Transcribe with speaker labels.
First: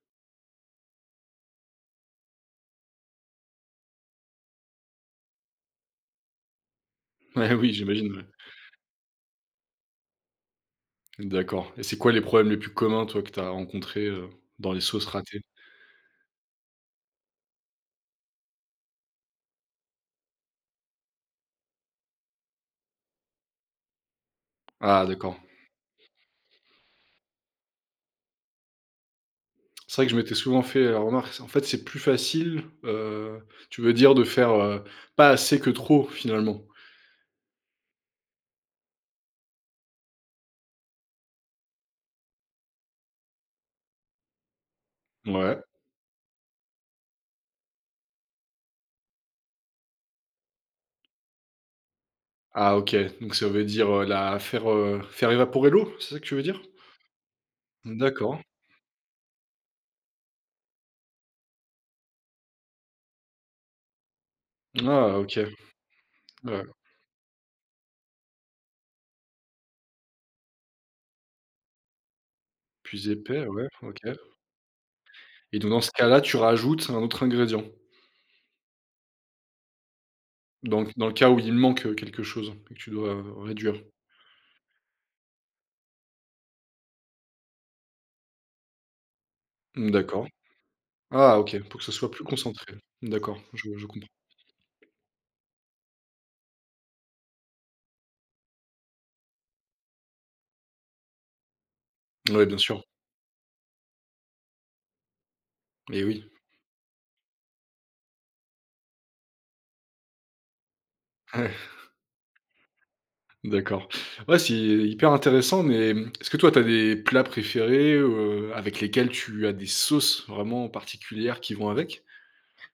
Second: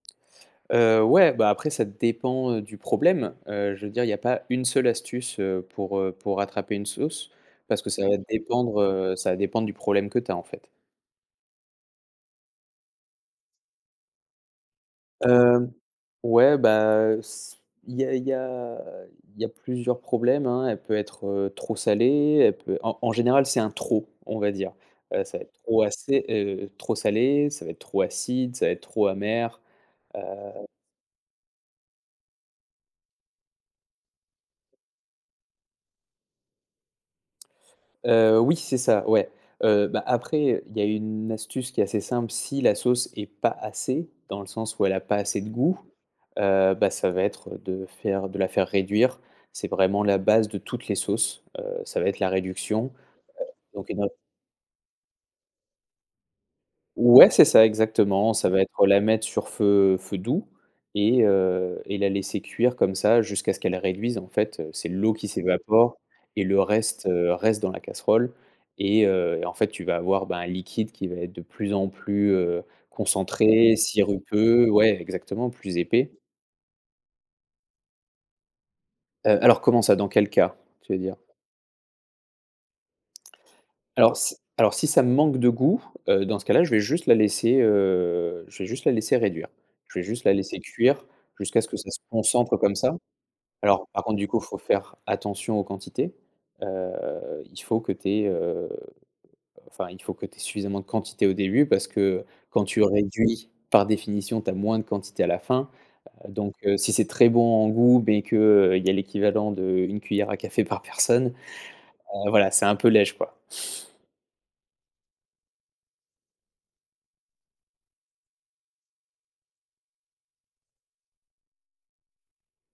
Speaker 1: Heu, ouais bah, après ça dépend, heu, du problème. Heu, je veux dire il y a pas 1 seule astuce, heu, pour, heu, pour rattraper une sauce.
Speaker 2: Ah oui,
Speaker 1: Parce que ça
Speaker 2: j'imagine
Speaker 1: va
Speaker 2: ouais.
Speaker 1: dépendre, heu, ça va dépendre du problème que tu as en fait.
Speaker 2: D'accord et c'est quoi les problèmes les plus communs, toi que tu as rencontrés, heu, dans les sauces ratées?
Speaker 1: Hem, ouais bah, s il y a il y a il y a plusieurs problèmes, hein. Elle peut être, heu, trop salée, elle peut en en général c'est un trop, on va dire.
Speaker 2: Ah
Speaker 1: Heu, ça
Speaker 2: d'accord.
Speaker 1: va être trop assez heu, trop salé, ça va être trop acide, ça va être trop amer.
Speaker 2: C'est vrai que je m'étais souvent
Speaker 1: Heu
Speaker 2: fait, heu, la remarque, en fait, c'est plus facile, heu, tu veux dire, de faire, heu, pas assez que trop finalement?
Speaker 1: Heu, oui c'est ça ouais. Heu, bah après, heu, il y a une astuce qui est assez simple. Si la sauce est pas assez, dans le sens où elle a pas assez de
Speaker 2: Ouais.
Speaker 1: goût, heu, bah ça va être de faire de la faire réduire. C'est vraiment la base de toutes les sauces. Heu, ça va être la
Speaker 2: Ah
Speaker 1: réduction
Speaker 2: OK, donc ça veut
Speaker 1: donc
Speaker 2: dire,
Speaker 1: une,
Speaker 2: heu,
Speaker 1: heu
Speaker 2: la faire, heu, faire évaporer l'eau, c'est ça que tu veux dire?
Speaker 1: Ouais c'est ça exactement,
Speaker 2: D'accord.
Speaker 1: ça va être, heu, la mettre sur feu feu doux et heu, et la laisser cuire comme ça jusqu'à ce qu'elle réduise. En fait, heu, c'est l'eau
Speaker 2: Ah
Speaker 1: qui
Speaker 2: OK.
Speaker 1: s'évapore et le reste, heu, reste dans la casserole et heu, en fait tu vas avoir bah, un liquide qui va être de plus en plus, heu,
Speaker 2: Plus épais, ouais,
Speaker 1: concentré,
Speaker 2: OK
Speaker 1: sirupeux ouais exactement,
Speaker 2: et donc,
Speaker 1: plus
Speaker 2: dans ce
Speaker 1: épais.
Speaker 2: cas-là, tu rajoutes un autre ingrédient?
Speaker 1: Heu, alors comment ça? Dans quel cas,
Speaker 2: Donc,
Speaker 1: tu veux
Speaker 2: dans le
Speaker 1: dire?
Speaker 2: cas où il manque, heu, quelque chose que tu dois réduire?
Speaker 1: Alors si alors si ça manque de goût, heu, dans ce cas là je vais juste la laisser, heu, je vais juste la laisser réduire. Je vais juste
Speaker 2: D'accord.
Speaker 1: la laisser cuire,
Speaker 2: Ah OK,
Speaker 1: jusqu'à ce que
Speaker 2: pour que
Speaker 1: ça
Speaker 2: ce
Speaker 1: se
Speaker 2: soit plus
Speaker 1: concentre comme
Speaker 2: concentré?
Speaker 1: ça.
Speaker 2: D'accord, je je
Speaker 1: Alors par
Speaker 2: comprends.
Speaker 1: contre du coup faut faire attention aux quantités. Heu, il faut que tu aies, heu, enfin il faut que tu aies suffisamment de quantité au début, parce que
Speaker 2: Ouais, bien
Speaker 1: quand tu
Speaker 2: sûr.
Speaker 1: réduis, par définition tu as moins de quantité à la fin.
Speaker 2: Eh
Speaker 1: Heu,
Speaker 2: oui.
Speaker 1: donc heu, si c'est très bon en goût mais qu'il y a l'équivalent d'1 cuillère à café par personne, heu, voilà c'est un peu léger quoi.
Speaker 2: D'accord, ouais c'est hyper intéressant, mais est-ce que toi tu as des plats préférés, heu, avec lesquels tu as des sauces vraiment particulières qui vont avec?